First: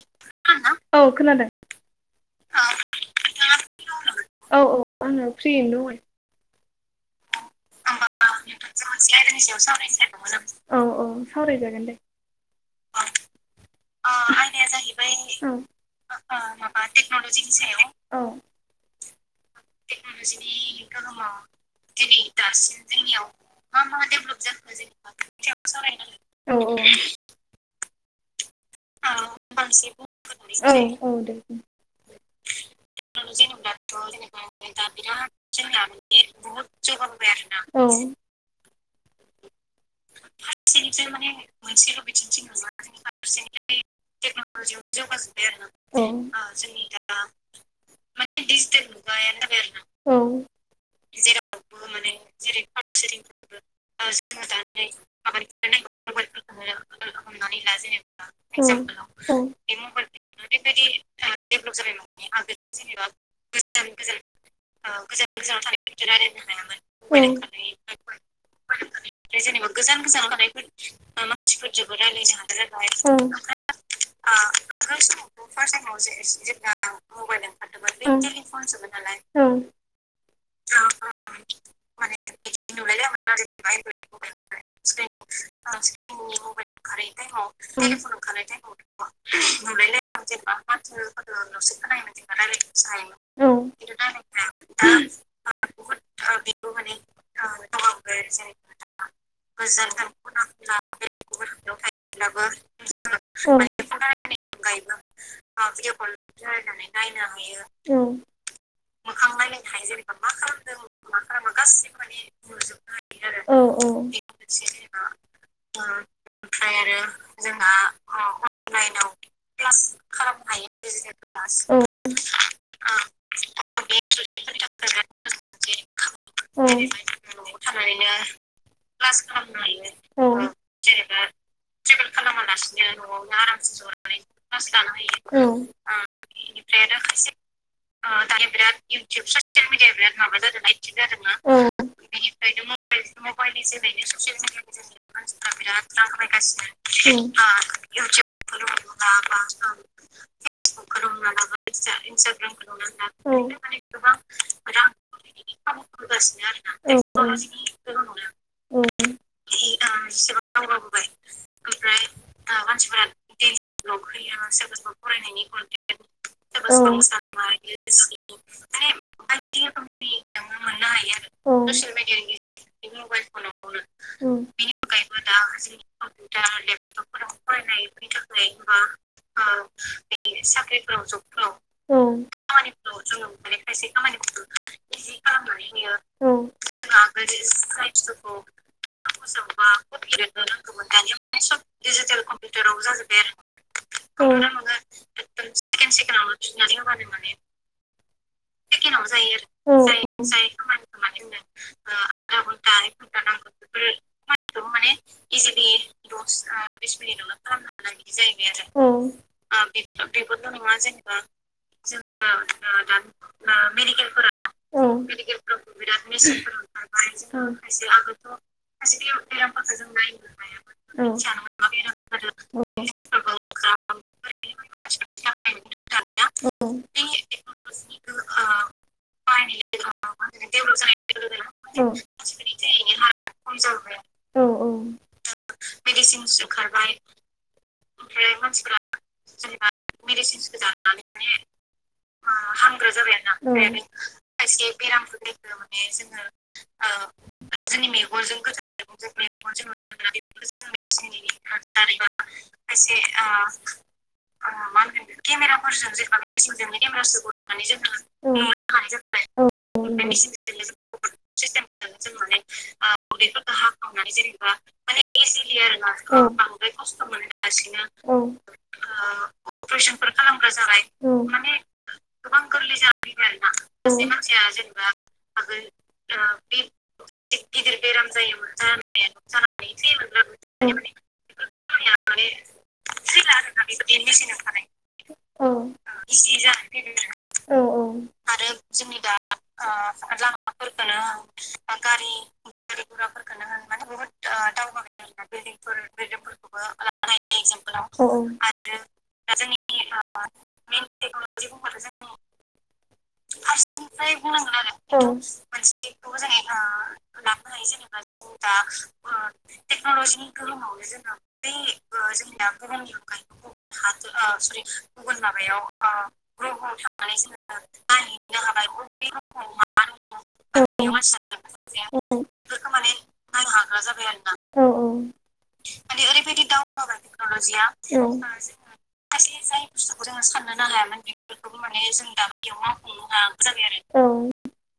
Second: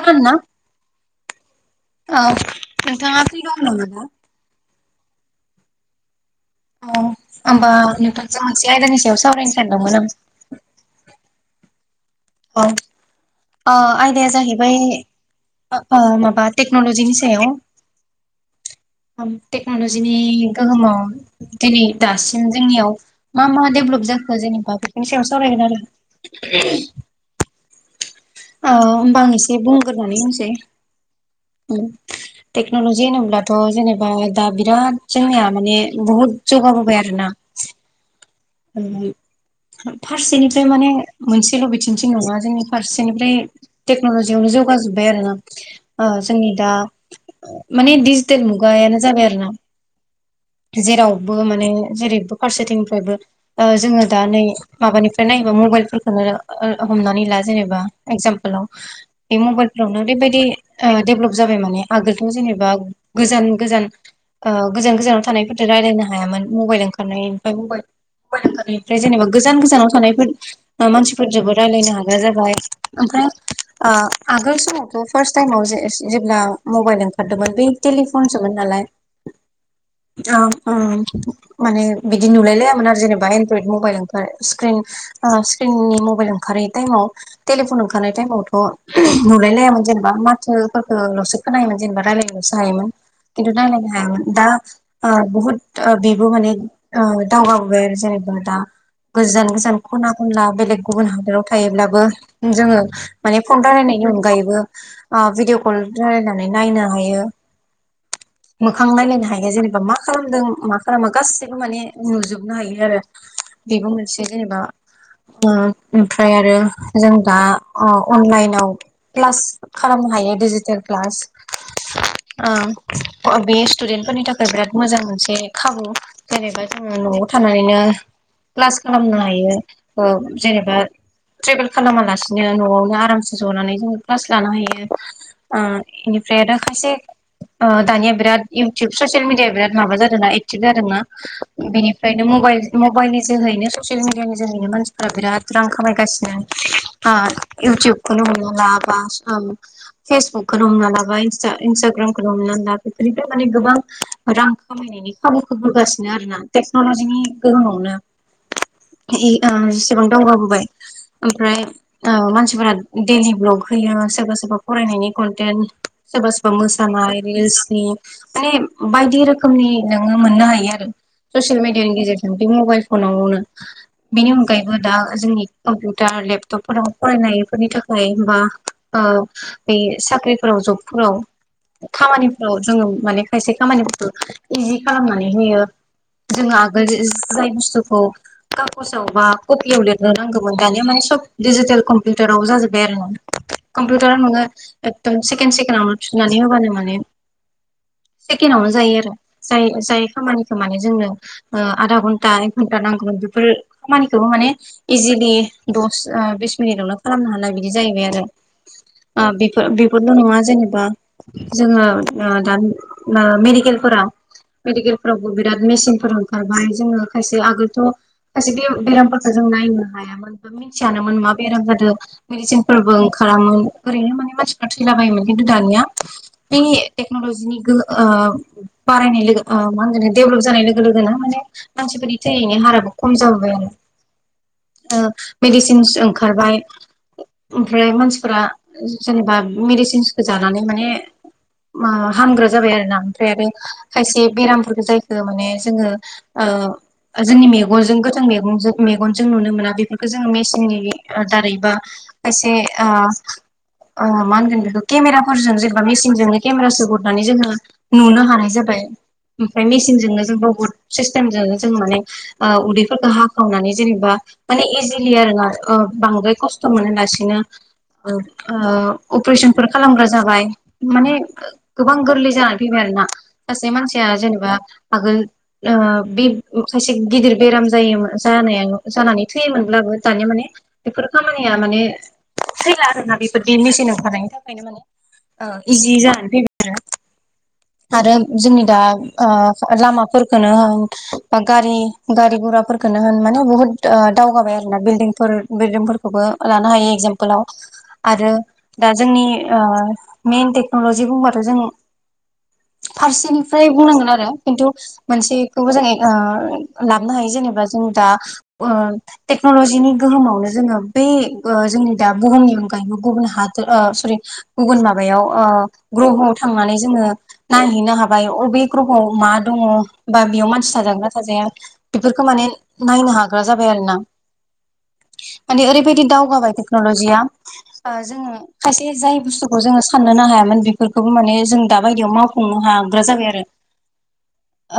खोनादोना खोनादो औ [unintelligible] औ औ मा आङो फ्रियैनो दङ औ होमबा [unintelligible] नोंथांजों मोनसे आयदानि औ सायाव सावरायनो सानदोंमोन आं औ सावरायजागोन दे औ ओ आयदाया जाहैबाय औ ओ ओ माबा टेक्नलजिनि औ सायाव टेक्नलजिनि गोहोमाव दिनै दासिम जोंनियाव मा मा डेभलप जाखो जेने बा बेफोरनि सायाव सावरायगोन आरो औ औ होम्बा आं एसे बुंग्रोनानै होनसै औ औ दे औ टेक्नलजि होनोब्लाथ जेनेबा दा बिराद जोंनिया माने बहुत जौगाबोबाय आरो ना औ [unintelligible] फारसेनिफ्राय माने मोनसेल बेथिंथिं नङा जोंनि फारसेनिफ्राय टेक्नलजियावनो जौगाजोबबाय आरो ना औ ओ जोंनि दा माने डिजिटेल मुगा औ जेरावबो माने जेरैबो फारसेथिंनिफ्रायबो ओ जोङो दा नै माबानिफ्राय नायोबा मबाइलफोरखोनो ओ हमनानै ला जेनेबा एकजामपोलाव औ बे मबाइलफ्रावनो ओरैबायदि ओ दडेभलप जाबाय माने आगोलथ जेनेबा गोजान गोजान ओ गोजान गोजानाव थानायफोरजों रायलायनो हायामोन मबाइल ओंखारनाय ओमफ्राय मबाइल फ्राय जेनेबा गोजान गोजानाव थानायफोर मानसिफोरजोंबो रायलायनो हाग्रा जाबाय ओं ओमफ्राय ओ आगोल समावथ फार्स्ट टाइमाव जे जेब्ला मबाइल ओंखारदोंमोन बे टेलिफनसोमोन नाल औ अ ओ माने बिदि नुलायलायामोन आरो जेने बा इनड्रयट मबाइल ओंखार सिक्रिन ओ सिक्किमनि मबाइल ओंखारै टाइमाव टे लिफन ओंखारनाय टाइमावथ नुलायलायामोन जेनेबा माथोफोरखोलसो खोनायोम जेनेबा रायलाय नायोमोन औ खान्थु दा नै जोंहा दा ओ बुहुत ओ बेबो माने ओ दावगा जेनेबा दा गोजान गोजान खना खनला बेलेग गुबुन हादराव थायोब्लाबो जोङो माने फन रायलायनायनि अनगायैबो ओ भिडिअ कल रायलायनानै नायनो हायो [inaudible] मोखां नायलायनो हायो जेनेबा मा खालामदों मा खालामा गासैबो माने नुजोब हमनो हायो आरो औ बेबो मोनसे जेनेबा ओ ओमफ्राय आरो जों ओ औ अनलाइनाव क्लास खालामनो हायो डिजिटेल क्लास औ ओं बे स्टुडेन्ट फोरनि थाखाय बिराद मोजां मोनसे खाबु जेनेबा जोङो नआव थानानैनो क्लास खालामनो हायो ओ क्लास जेनेबा ट्रेभेल खालामालासे बिदिनो नआवनो आरामसे जनानै जोङो क्लास लानो हायो ओ बिनिफ्राय आरो खायसे ओ दानिया बिराद इउटुब ससियेल मिडिया बिराद माबा जादोना एक्टिभ जादोंना औ बेनि फ्रायनो माइल मबाइलनि जोहैनो ससियेल मिडियानि जोहैनो मानसिफ्रा बिराद रां खामायगासिनो औ आथ इउटुुबखौनो हमना ला बा फेसबुकखनो हमना लाबाय इस्था ग्रामखौनो हमना ला बेफोरनिफ्राय माने गोबां रां खामायनायनि खाबुखौ होगासिनो आरोना टेकनलजिनि गोहोमावनो नुदों इ ओ जेसेबां दावगाबोबाय ओमफ्राय फ्राय ओ मानसिफोरा डैलि ब्लग होयो सोरबा सोरबा फरायनायनि कन्टेन्ट सोरबा सोरबा मोसानाय रिल्सनि माने बायदि रोखोमनि नोङो मोननो हायो आरो [unintelligible] ससियेल मिडियानि गेजेरजों बे मबाइल फनावनो बेनि गेजेरजों अनगायैबो दा जोंनि कम्पिउटार लेपटपफोराव फरायनायफोरनि थाखाय बा- बा बे साख्रिफोराव जबफोराव नुनो खामानिफ्राव जोङो माने खायसे खामानिफोरखो इजि खालामनानै होयो जों आगोल [unintelligible] जाय बुस्थुखौ काग'जाव बा कपियाव लिरनो नांगौमोन दानिया माने सब डिजिटेल कम्पिउटाराव जाजोब्बाय आरो कम्पिउटाराव नोङो एकदम सेकेणड सेकेण्ड आवनो थुनानै होबानो माने सेकेनावनो जायो आरो जाय-जाय खामानि माने जोंनो ओ आदा घन्टा एक घन्टा नांगौमोन बेफोर खामानिखौबो माने इजिलि द' ओ बिस मिनिटआवनो खालामनो हानाय बिदि जाहैबाय आरो ओ होनो बिफो-बिफोरल' नङा जेनेबा जोङो ओ दा ओ मेडिकेलफोराव- मेडिकेलफोराव बिराद मेसिनफोर ओंखारबाय जोङो खायसे आगोलथ' खायसे बे-बेरामफोरखौ जों नायनो हाया मोनबो मिन्थिया मोन मा बेराम जादों जादों मेदिसिनफोरबो ओंखारामोन ओरैनो माने मानसिफ्रा थैलाबायोमोन खिन्थु दानिया बे टेक्न'ल'जिनि गोहो ओ बारायनाय लोगो ओ मा होनगोन‌ डेभलप जानाय लोगो लोगोनो माने मानसिफोरनि थैनायनि हाराबो खम जाबोबाय आरो लोगोनो ओ मेडिसिन्स ओंखारबाय ओमफ्राय मानसिफोरा जेनेबा मेडिसिन्सखो जानानै माने ओ हामग्रा जाबाय आरो ना ओमफाय आरो खायसे बेरामफोरखो जाय ओ माने जोङो ओ जोंनि मेगनजों गोथां मेगनजों-मेगनजों नुनो मोना बेफोरखो जों मेचिननि ओ दारैबा खायसे ओ ओ मा होनगोन बेखौ केमेराफोरजों जेनेबा मेसिनजोंनो केमेरा सोहरनानै जोङो नुनो हानाय जाबाय ओमफाय मेसि जाबाय सिनजोंनो‌ जों [unintelligible] सिस्टेमजोनो जों माने ओ उदैफोरखौ हाखावनानै जेनेबा माने एजिलि आरोना ओ बांद्राय खस्थ' मोना लासिनो ओ औ ओ अपरेसनफोर खालामग्रा जाबाय माने गोबां गोरलै जानानै फैबाय आरोना सासे मानसिया जेनेबा आगोल ओ बे खायसे गिदिर बेराम जायोमो जानाया जानानै थैयोमोन ब्लाबो दानिया माने बेफोर खामानिया माने थैला आरोना बेफोरदि मेसिन ओंखारनायनि थाखायनो माने ओ इजि जानानै फैबाय आरो आरो जोंनि दा ओ लामाफोरखोनो होन बा गारि-गारि गुराफोरखोनो होन माने बुहुद ओ दावगाबाय आरोना बिल्डिंफोर- बिल्डिंफोरखौबो लानो हायो एकजाम्पोलाव आरो दा‌ जोंनि ओ मेन टेक्न'लजि बुंबाथ' जों [unintelligible] फारसेनिफ्राय बुंनांगोन आरो खिन्थु मोनसेखौबो जों ओ लाबनो हायो जेनेबा जों दा ओ टेक्न'लजिनि गोहोमावनो जोङो बे ओ जोंनि दा बुहुमनि अनगायैबो गुबुन हादोर ओ सरि गुबुन माबायाव ओ ग्रह'आव थांनानै जोङो नायहैनो हाबाय अबे ग्रह'आव मा दङ' बा बेयाव आरो मानसि थाजागोना थाजाया बेफोरखो माने नायनो हाग्रा जाबाय [unintelligible] माने ओरैबायदि दावगाबाय टेक्न'लजिया ओ जोङो खायसे जाय बुस्थुखौ जोङो साननोनो हायामोन बेफोरखौबो माने जों दा बायदियाव मावफुंनो हाग्रा जाबाय आरो औ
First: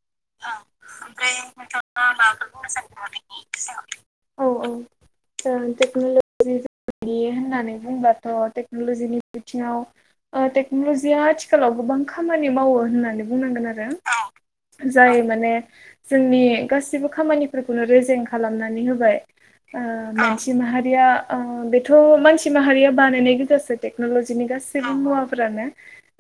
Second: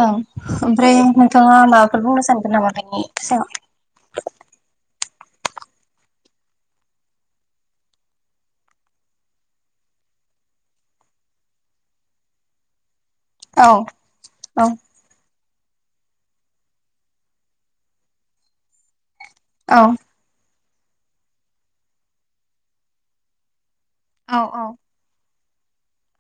ओं ओमफ्राय नोंथाङा माबाफोर बुंनो सानगोन नामा बेनि सायाव सायाव औ औ [unintelligible] बिदि होननानै बुंब्लाथ' टेक्नल'जिनि बिथिङाव ओ टेक्नल'जिया आथिखालाव [unintelligible] गोबां खामानि मावो होननानै औ बुंनांगोन आरो औ जाय माने जोंनि गासिबो खामानिफोरखौनो रेजें खालामनानै होबाय ओ औ [unintelligible] [unintelligible] माहारिया ओ बेथ' मानसि माहारिया बानायनाय गोजासो औ टेक्न'लजिनि औ गासिबो मुवा [unintelligible] फोरानो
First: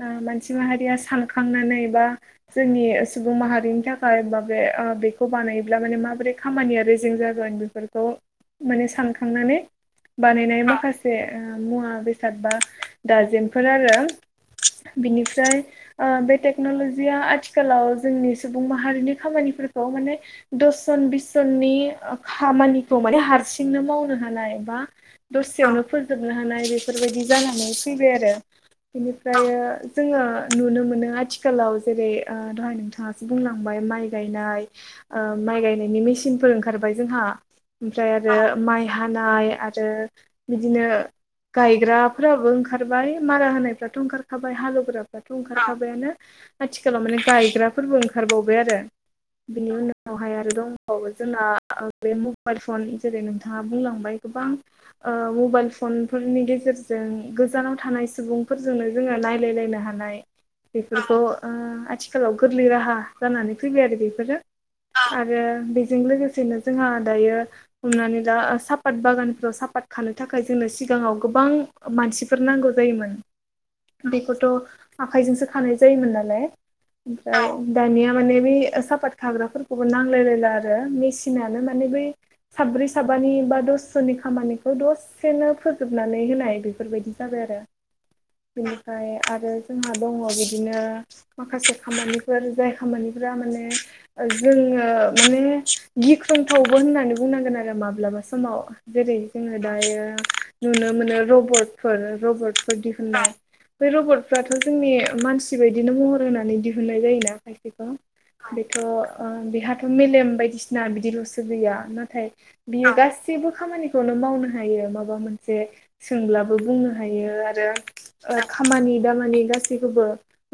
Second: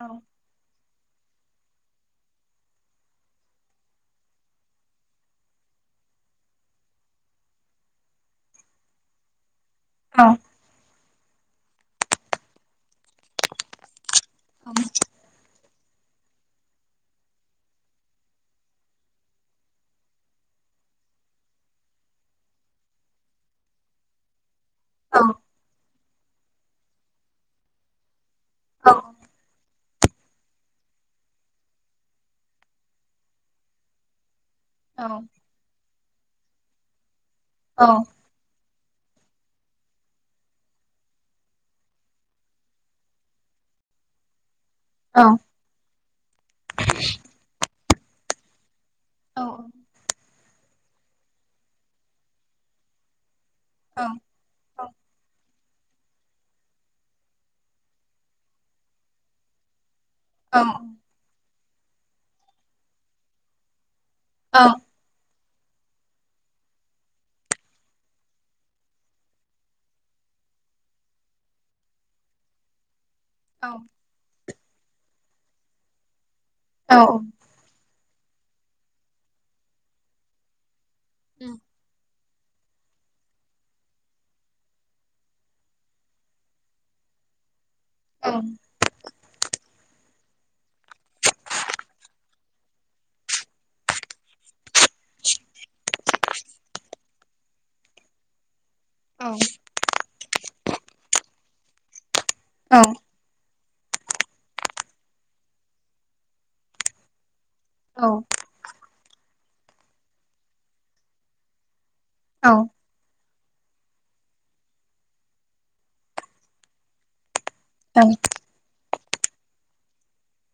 औ ओ मानसि माहारियास सानखांनानै बा जोंनि सुबुं माहारिनि थाखाय बा बे ओ बेखौ बानायोब्ला माने मा माबोरै खामानिया रेजें जागोन बेफोरखौ माने सानखांनानै औ बानायनाय माखासे मुवा बेसाद बा दाजेमफोर आरो बिनिफ्राय ओ बे टेक्न'लजिया आथिखालाव जोंनि सुबुं माहारिनि खामानिफोरखौ माने दस जन बिस जननि ओ खामानिखौ माने हारसिंनो मावनो हानाय बा औ दसेयावनो फोजोबनो हानाय बेफोरबायदि जानानै फैबाय आरो बिनिफ्राय जोङो नुनो मोनो आथिखालाव जेरै ओ दहाय नोंथाङासो बुंलांबाय माइ गायनाय औ ओ माइ गायनायनि मेसिनफोर ओंखारबाय जोंहा औ औ ओमफ्राय आरो माइ हानाय आरो बिदिनो गायग्राफोराबो ओंखारबाय मारा होनायफ्राथ' ओंखारखा बाय हालौग्राफ्राथ' ओंखारखाबायानो आथिलाव माने गायग्रा फोरबो ओंखारबावबाय आरो औ बिनि उननावहाय आरो दंबावो जोंना बे मबाइल फननि जेरै नोंथाङा औ बुंलांबाय गोबां ओ मबाइल फनफोरनि गेजेरजों गोजानाव थानाय सुबुंफोरजोंनो जोङो नायलायलायनो हानाय औ बेफोरखौ ओ आथिखालाव गोरलै राहा जानानै फैबाय आरो बेफोर औ आरो बेजों लोगोसे नो जोंहा दायो हमनानै ला साफात बागानफ्राव साफात खानो थाखाय जोंनो सिगाङाव गो बां मानसिफोर नांगौ जायोमोन बेखौथ' आखायजोंसो खानाय जायोमोन नालाय औ ओमफ्राय दानिया माने बे साफात खाग्राफोरखौबो नांलायलायला आरो मेसिनानो माने बै साब्रै साबानि बा दस्स'नि खामानिखौ दसेनो फोजोबनानै होनाय बेफोरबायदि जाबाय आरो बेनिफ्राय आरो जोंहा दङ बिदिनो माखासे खामानिफोर जाय खामानिफोरा माने जोङो ओ माने गिख्रंथावबो होननानै बुंनांगोन आरो माब्लाबा समाव जेरै जोङो दायो नुनो मोनो रबटफोर रबटफोर दिहुननाय बे रबटफ्राथ' जोंनि मानसि बायदिनो महर होनानै दिहुननाय जायो ना बेखौ बेथ' ओ बेहाथ' मेलेम बायदिसिना बिदिल'सो गैया औ नंगौ औ बियो गासै बो खामानिखौनो मावनो हायो माबा मोनसे सोंब्लाबो बुंनो हायो आरो खामानि दामानि गासैखौबो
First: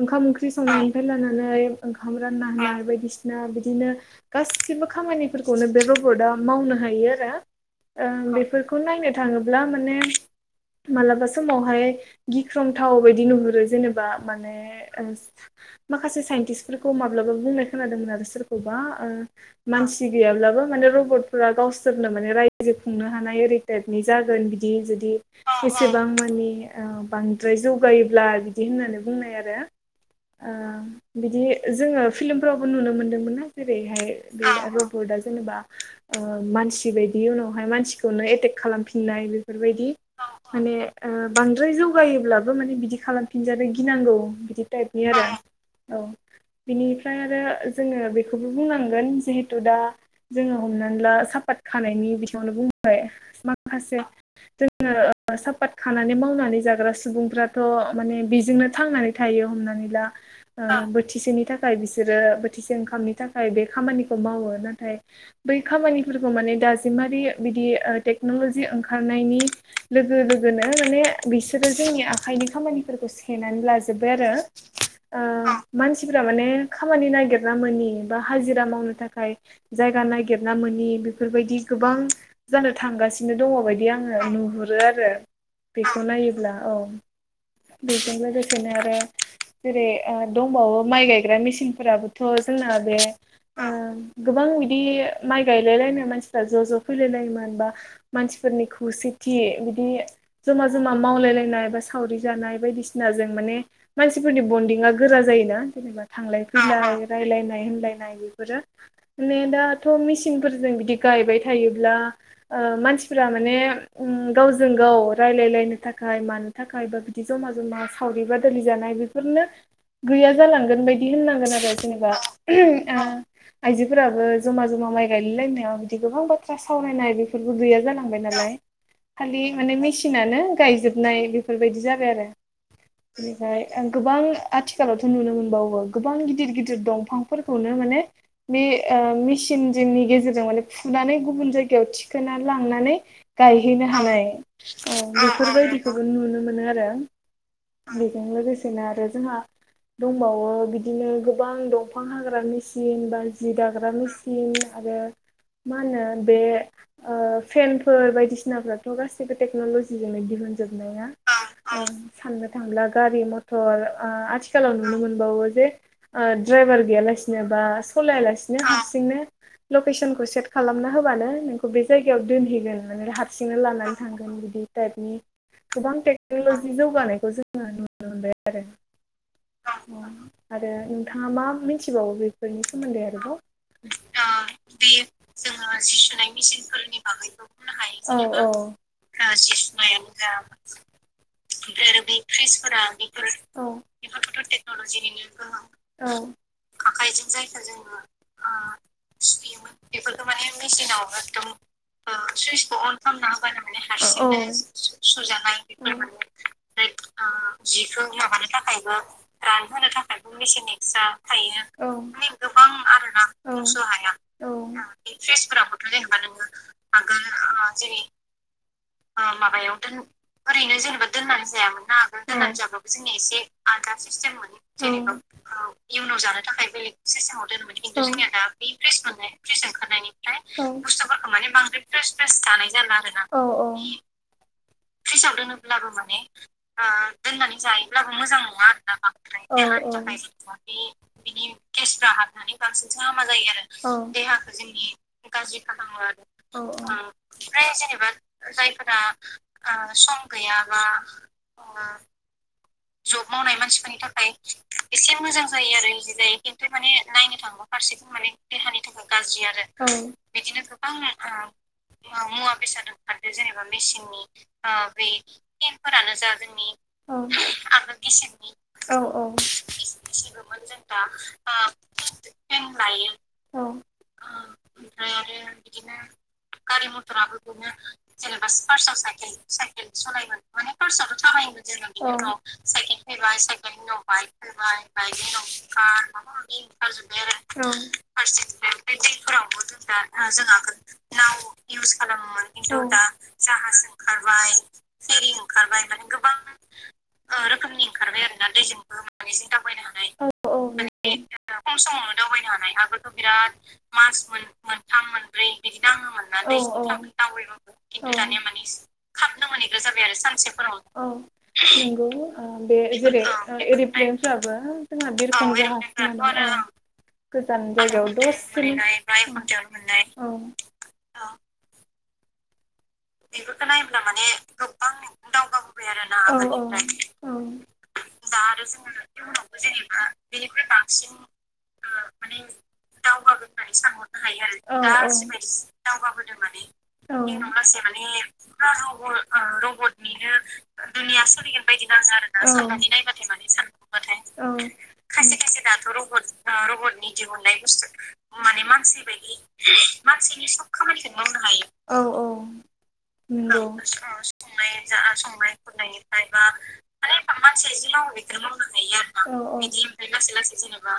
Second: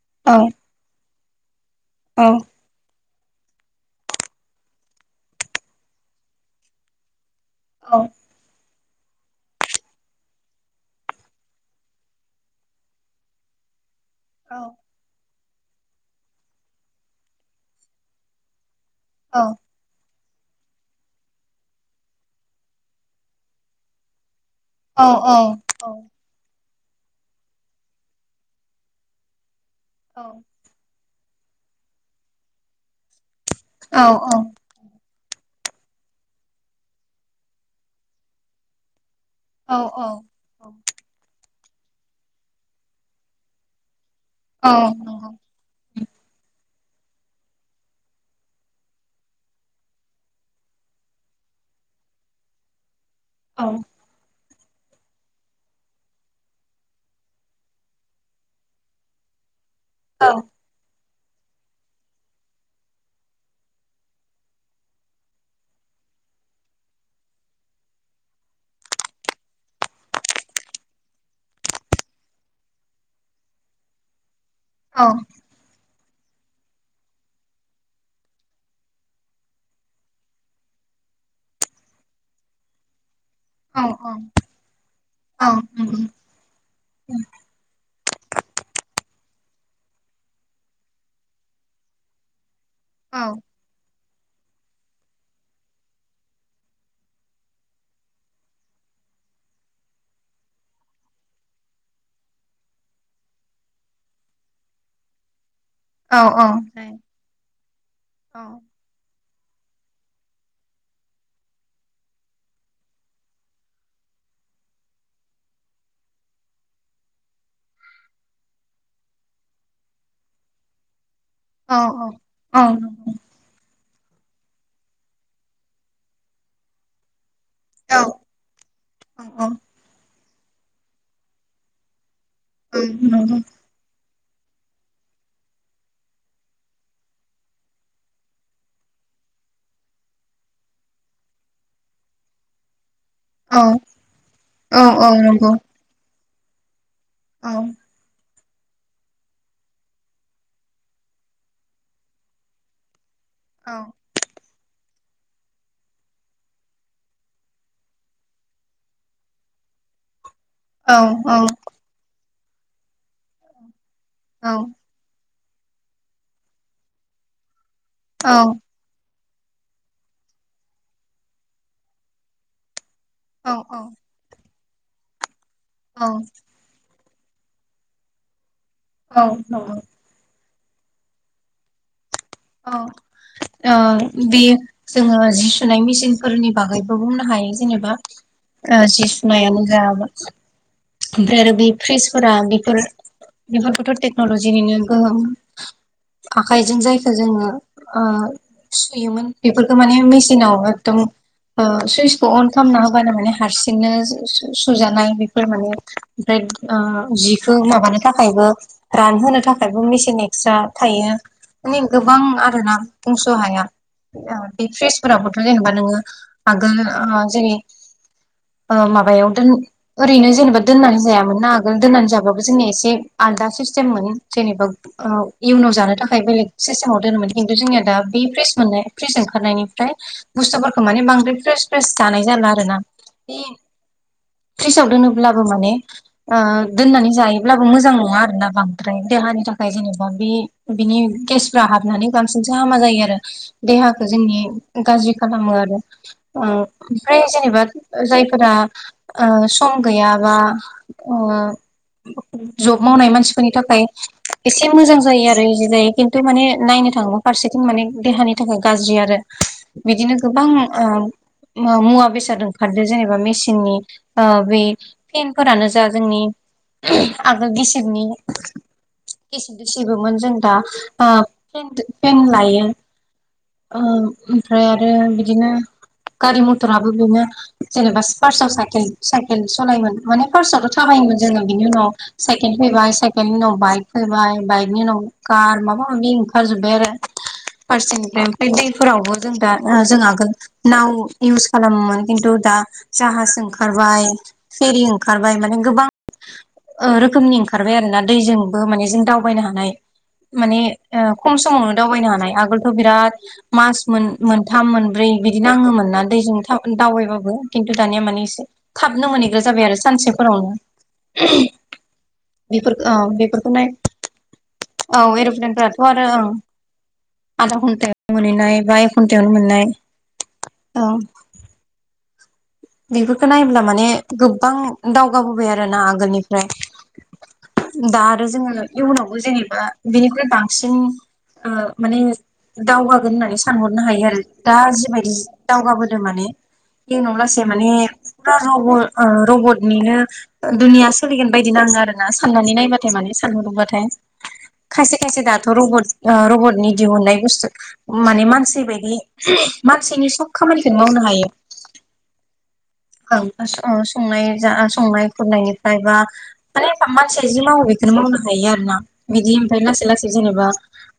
ओंखाम ओंख्रि संनायनिनायनिफ्राय लानानै ओंखाम रानना हनाय बायदिसिना बिदिनो गासिबो खामानिफोरखौनो बेगभदआ मावनो हायो आरो ओ बेफोरखौ खौ नायनो थाङोब्ला माने मालाबा समावहाय गिख्रंथाव बायदि नुहुरो जेनेबा माने माखासे साइन्टिस्टफोरखौ माब्लाबा बुंनाय खोनादोंमोन आरो सोरखौबा ओ मानसि गैयाब्लाबो माने रबटफोरा गावसोरनो माने रायजो खुंनो हानाय ओरै टाइपनि जागोन जुदि नंगौ एसेबां मानि बांद्राय जौगायोब्ला बिदि होननानै बुंनाय आरो बिदि जोङो फिलमफोरावबो नुनो मोन्दोंमोन जेरैहाय बे रबट जेनेबा ओ मानसि बायदि उनावहाय मानसिखौनो एटेक खालामफिननाय बेफोरबायदि माने ओ बांद्राय जौगायोब्लाबो माने बिदि खालामफिनजानो‌ गिनांगौ बिदि टाइपनि आरो औ बिनिफ्राय आरो जोङो बेखौबो बुंनांगोन जिहेथु दा जोङो हमनानै ला सापात खानायनि बिथिंवनो बुंबाय माख-खासे [inaudible] साफात खानानै मावनानै जाग्रा सुबुंफ्राथ' माने बेजोंनो थांनानै थायो हमनानै ओ बोथिसेनि थाखाय बिसोरो बोथिसे ओंखामनि थाखाय बे खामानि मावो नाथाय बै खामानिफोरखौ माने दाजमारि बिदि टेकनलजि ओंखार नायनि लोगो लोगोनो माने बिसोरो जोंनि आखाइनि खामानिफोरखौ सेननानै लाजोबबाय आरो औ ओ मानसिफोरा माने खामानि नागिरना मोनि बा हाजिरा मावनो थाखाय जायगा नागिरना मोनि बेफोरबायदि गोबां जानो थांगासिनो दङ बायदि आङो नुहुरो आरो बेखौ नायोब्ला औ बेजों लोगोसेनो आरो जेरै ओ दंबावो माइ गायग्रा मेसिनफोराबोथ' जोंना बे ओ गोबां बिदि माइ गायलायलायनाय मानसिफ्रा ज' ज' फैलायलायोमोन बा मानसिफोरनि खौसेथि बिदि जमा जमा मावलायलायनाय बा सावरि जानाय बायदिसिनाजों माने मानसिफोरनि बन्दिंआ गोरा जायोना। जेनेबा थांलाय औ औ फैलाय रायलायनाय होनलायनाय औ बेफोरो माने दाथ' मिसिनफोरजों बिदि गायबाय थायोब्ला ओ मानसिफोरा माने ओम गावजों गाव रायलायलायनो थाखाय मानो थाखाय बा बिदि जमा जमा सावरि बादालि जानाय बे फोरनो गैया जालांगोन बायदि होननांगोन आरो औ औ जेनेबा औ ओ नंगौ आइजोफोराबो जमा जमा माइ गायलायलायनायाव बिदि गोबां बाथ्रा सावरायनाय बे फोरबो गैया जालांबाय औ नालाय खालि औ औ माने मिसि नानो गायजोबनाय बिफोरबायदि जाबाय आरो औ नंगौ बिनिफ्राय आं गोबां आथिखालावथ' नुनो मोनबावो गोबां गिदिर गिदिर दंफांफोरखौनो माने बे ओ मिसिनजोंनि गेजेरजों माने फुनानै गुबुन जायगायाव थिखोना लांनानै औ गायहैनो हानाय औ बिफोरबायदिखौबो नुनो मोनो आरो। औ [unintelligible] थिंना आरो जोंहा दंबावो बिदिनो गोबां दंफां हाग्रा मिसिन बा जि औ दाग्रा मिसिन आरो मा होनो बे ओ फेनफोर बायदिसिनाफ्राथ' गासिबो टेक्न'ल'जिजोंनो दिहुन जोबनाया औ औ साननो थांब्ला गारि मथर ओ आथिखालाव नुनो मोनबावो बे ओ द्राइभार गैयालासिनो बा सलायालासिनो। औ हारसिंनो लकेसनखौ सेट खालामना होबानो नोंखौ बे जायगायाव दोनहैगोन हारसि लानानै थांगोन बिदि थाइपनि गोबां टेकनलजि जौगानाय खौ जों नुनो मोनबाय आरो औ नंगौ। आरो नोंथाङा मा मिथिबावो बेफोरनि औ सोमोन्दै आरोबाव ओ बे जोङो जि सुनाय मिसिनफोरनि बागैबो बुंनो हायो जेनेबा ओ जि सुनायानो जा बा ओमफ्राय आरो बे फ्रिजफोरा बिफोर बिफोरखौथ' टेक्नलजिनिनो गोहोम आखाइजों जायखो जोङो ओ सुयोमोन बिफोरखो माने मेसिनाव एकदम ओ सुइसखो अन खामना होबानो माने हार सिंनो सु-सु-सुजानाय बिफोर माने ओमफ्राय ओ जिखौ माबानो थाखायबो रानहोनो थाखायबो मिसिन एक्सट्रा थायो माने गोबां आरोना बुंस' हाया बे फ्रिसफोरावथ' जेनेबा नोङो आगोल ओ ओ जेरै ओ माबायाव दोन ओरैनो जेनेबा दोननानै जायामोन ना आगोल दोननानै जाबाबो जोंनिया एसे आलदा आ सिस्टेमोन जेनेबा ओ इउनाव जानो थाखाय बेलेक सिस्टेमाव दोनमोन खिन्तु जोंनिया दा बे फ्रिस मोन्नाय फ्रिस ओंखारनायनिफ्राय बुस्थु फोरफोरखो माने बांद्राय फ्रेस फ्रेस फ्रेस जानाय जाला आरो ना औ औ। फ्रिजाव दोनोब्लाबो माने ओ दोननानै जायोब्लाबो मोजां नङा आरोना बांद्राय देहा नि थाखाय जेनेबा बि बिनि गेस्फ्रा हाबनानै बांसिनसो हामा जायो आरो देहाखो जोंनि गाज्रि खालामो आरो ओ ओमफ्राय जेनेबा जायफोरा ओ सम गैया बा ओ जब मावनाय मानसिफोरनि थाखाय एसे मोजां जायो आरो बिदि जायो खिन नथु माने नायनो थाङोब्ला फारसेथिं माने देहानि थाखाय गाज्रि आरो बिदिनो गोबां ओ मुवा बेसाद ओंखारदो जेनेबा मिसिननि ओ बे फेनफोरानो जा जोंनि आगोल गिसिबनि गिसिबदो सिबोमोन जों दा ओ फेन दो फेन लायो। ओ ओमफ्राय आरो बिदिनो गारि मथराबो बेनो जेनेबा स्पार्- साइकेल साइकेल सलायोन माने फार्स्आवथ' थाबायोमोन जोङो बिनि उनाव साइकेल फैबाय साइकेलनिनाव बाइक फैबाय बाइक निनाव कार माबा बि ओंखार जोबबाय आरो उनाव फारसेनिफ्राय ओमफ्राय दैफोरावबो जों दा ओ आगोल नाव खालामोन खिन्थु दा जाहाज ओंखारबाय फेरि ओंखारबाय माने गोबां रोखोमनि ओंखारबाय आरोना दैजोंबो माने जों दावबायनो हानाय माने खम समावनो दावबायनो हानाय आगोलथ' बिराद मास मोनथाम मोनब्रै बिदि नाङोमोन ना दैजों दावबायबाबो खिन्थु दानिया माने एसे थाबनो मोनहैग्रा जाबाय आरो सानसेफोरावनो औ नों। बेफोर औ जेरै बेफोरखौ नाय एरिप्लेनाबो औ जोंना एर'प्लेनफोराथ' बे आरो ओं रोखोम आधा ज घन्टायावनो [inaudible] मोनहैनाय बा एक गोजान घन्टायावनो मोननाय जायगायाव औ दसे [inaudible] बेफोरखौ नायोब्ला माने गोबां दावगाबोबाय आरो ना आगोलनिफ्राय दा आरो जोङो इयुनावबो जेनेबा बिनिख्रुय बांसिन माने दावगागोन होननानै सानहरनो हायो आरो दा जिबायदि दावगाबोदों माने बेनि इउनावलासे फुरा रब रबटनिनो दुनिया सोलिगोन बायदि नाङो आरोना साननानै नायबाथाय? माने सानहरबाथाय। खायसे खायसे दाथ' रबट रबटनि दिहुननाय बुस्थु माने मानसि बायदि मानसिनि सब खामानिखौनो मावनो हायो । औ संनाय जा संनाय खुरनायनिफ्राय बा माने मानसिया मफ जि मावो मानसि बेखौनो [inaudible] बिदि मावो बेफोर आरो मावनो ना हायो बिदि आरो ओमफ्राय बिदिओमफ्राय लासै लासै जेनेबा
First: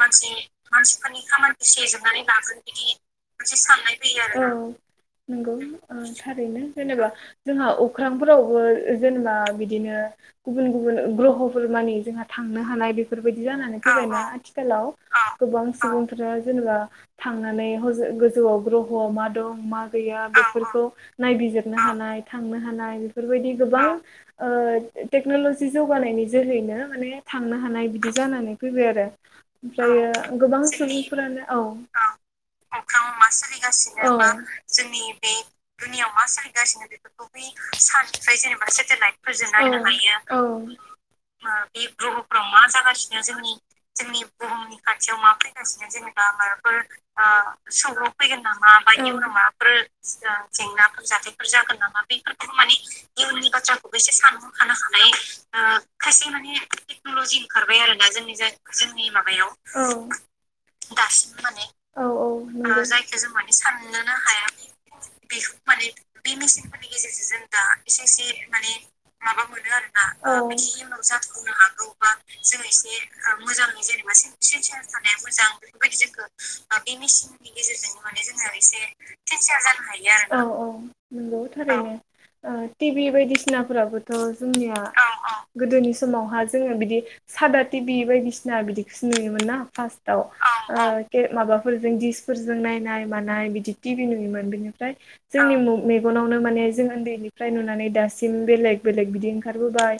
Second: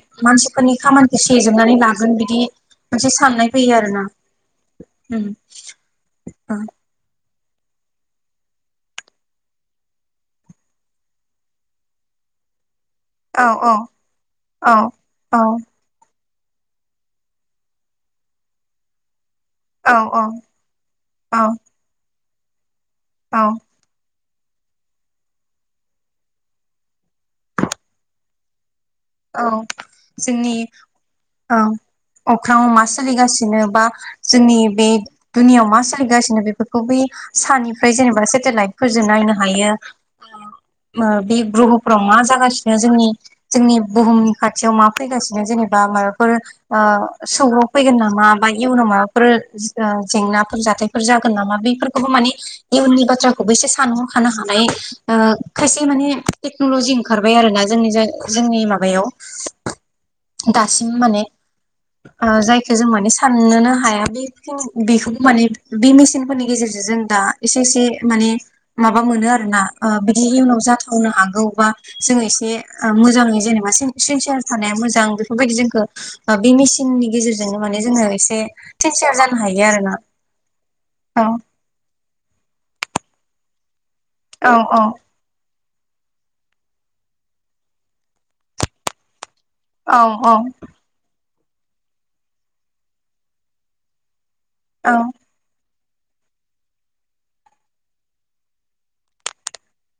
मा मानसिफोरनि [inaudible] खामानिखौ सेजोबनानै लागोन बिदि मोनसे साननाय फैयो आरो उम नंगौ [inaudible] थारैनो जेनेबा! जोंहा अख्रांफोरावबो जेनेबा बिदिनो गुबुन गुबुन ग्रह'फोर मानि जोंहा थांनो हानाय बेफोरबायदि औ औ जानानै फैबायना औ आथिालाव? औ गोबां सुबुं फ्रा जेनेबा थांनानै हजों गोजौआव ग्रह'आव मा दं मा गैया? बेफोरखौ औ नायबिजिरनो हानाय थांनो हानाय औ बेफोरबायदि गोबां टेक्न'लजि जौगानायनि जोहैनो माने थांनो हानाय बिदि जानानै फैबाय आरो औ ओमफ्रायो जोंनि गोबां सुबुंफोरानो औ। अख्राङाव मा सोलिगासिनो बा जोंनि बे दुनियाव मा सोलिगासिनो बेफोरखौ बै साननिफ्राय जेनेबा सेटेलाइट फोरजों नायनो हायो। बे ग्रहफोराव मा जागासिनो जोंनि जोंनि बुहुमनि खाथियाव मा फैगासिनो जेनेबा माबाफोर सौग्राव फैगोन नामा? बायदि! सिना जेंनाफोर जाथायफोर जागोन नामा? बेफोरखौबो माने इयुननि बाथ्राखौबो एसे सानहरखानो हानाय, खायसे माने टेक्नलजि ओंखारबाय आरोना जोंनि जोंनि माबायाव ।औ दासिमबो माने औ औ जायखौ जों माने साननोनो हायाखै बे माने बे मेसिनफोरनि गेजेरजों जों दा एसे एसे माने माबा मोनो आरो ना बिदि जाथावनो हागौबा बिदिजों एसे मोजां जेनेबा सेनसियार थानाया मोजां बेफोरबायदि जोंखौ बे मेसिननि गेजेरजोंनो माने ज जे सेनसेयार जानो औ औ औ नंगौ थारैनो टिभि बायदिसिनाफोराबो थ' औ जोंनिया औ गोदोनि समावहा जोङो बिदि सादा टिभि बायदिसिना बिदिखौ नुनो मोनो, ना औ औ फारसथाव' माबाफोरजों दिसफोरजों नायनाय मानाय बिदि टिभि नुयोमोन बिनिफ्राय औ जोंनि म मेगनावनो माने जों ओन्दैनिफ्राय नुनानै दासिम बेलेग बेलेग बिदि ओंखारबोबाय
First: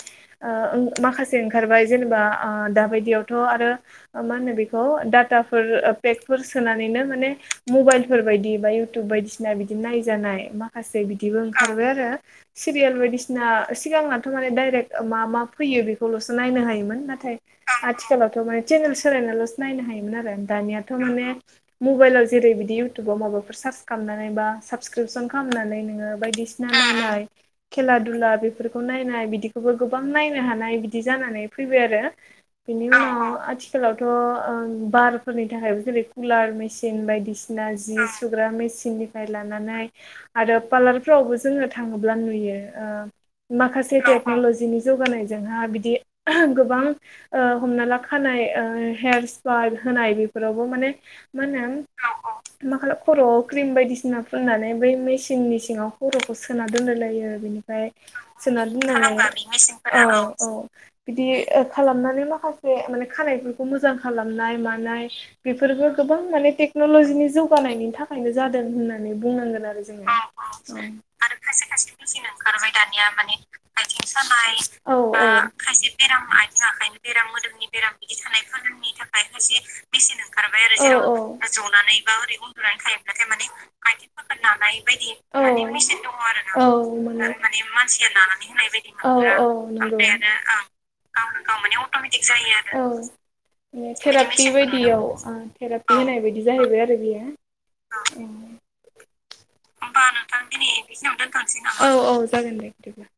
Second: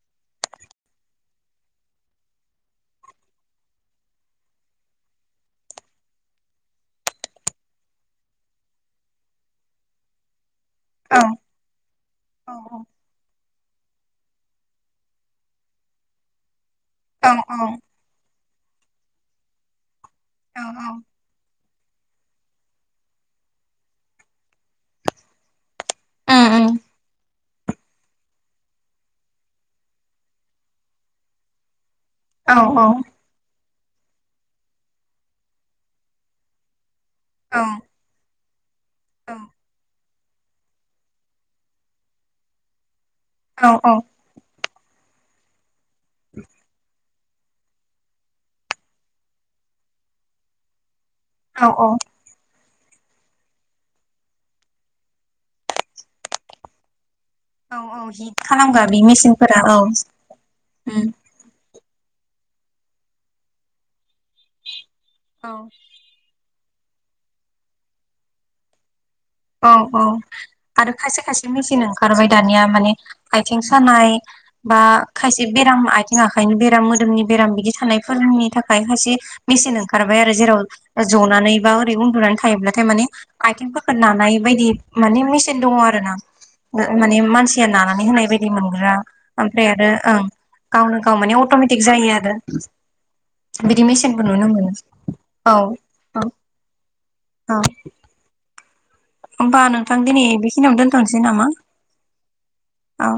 ओ माखासे ओंखारबाय जेनेबा ओ दाबायदियावथ' आरो मा होनो बेखौ डाटाफोर पेकफोर सोनानैनो माने मबाइलफोर बायदि बा इउटुब बायदि बायदिसिना बिदि नायजानाय माखासे औ बिदिबो ओंखारबाय आरो औ सिरियाल बायदिसिना सिगांनाथ' माने डाइरेक मा मा फैयो बेखौल'सो नायनो हायोमोन औ नाथाय आथिखालावथ' माने चेनेल सोलायनाल'सो नायनो हायोमोन आरो औ दानियाथ' औ माने मबाइलाव जेरै बिदि इउटुबाव माबाफोर सार्च खालामनानै बा साबसक्रिपसन खालामनानै उम बायदिसिना उम मालाय खेला दुला बेफोरखौ नायनाय बिदिखौबो गोबां नायनो हानाय बिदि जानानै फैबाय आरो। औ औ बेनि उनाव आथिखालावथ' बारफोरनि थाखायबो जेरै कुलार मेचिन मेचिन बायदिसिना जि सुग्रा मेचिननिफ्राय लानानै आरो पार्लारफ्रावबो जोङो थाङोब्ला नुयो ओ औ माखासे टेक्नलजिनि जौगानायजोंहा बिदि गोबां ओ हमना ला खानाय ओ हेयार स्पा होनाय बेफोरावबो माने मा औ होनो मा खालाम खर'इव क्रिम बायदिसिना ना फुननानै बै मेसिननि सिङाव खर'खौ सोना दोनलाय लायो औ बिनिफ्राय औ हिट सोना खालामग्रा बे मेसिनफोरा दोननानै औ औ उम बिदि खालामनानै माखासे माने खानायफोरखौ मोजां खालामनाय मानाय औ बेफोरबो गोबां माने टेक्न'ल'जिनि जौगानायनि थाखायनो जादों होननाय औ आरो बुंनांगोन खायसे खायसे मेचिन ओंखारबाय दानिया माने आरो आथिं सानाय बा जों खायसे बेराम आथिं आखाइनि बेराम मोदोमनि औ बेराम बिदि थानायफोरनि थाखाय खायसे औ मेचिन ओंखारबाय आरो जेराव जनानै बा औ ओरै उन्दुनानै थायोब्लाथाय माने औ आथिंफोरखौ नानाय बायदि औ माने मेचिन औ दङ आरो ना नंगौ माने औ मानसिया नानानै औ होनाय बायदि मोनग्रा नंगौ ओमफ्राय आरो औ ओं बे गावनो गाव माने थेरापि अट'मेटिक जायो आरो बायदियाव थेरापि बिदि होनाय मेचिनबो नुनो मोनो बायदि औ जाहैबाय औ आरो औ बेयो औ होमबा नोंथां दिनै बेखिनियावनो दोनथ'नोसै नामा औ औ जागोन दे। औ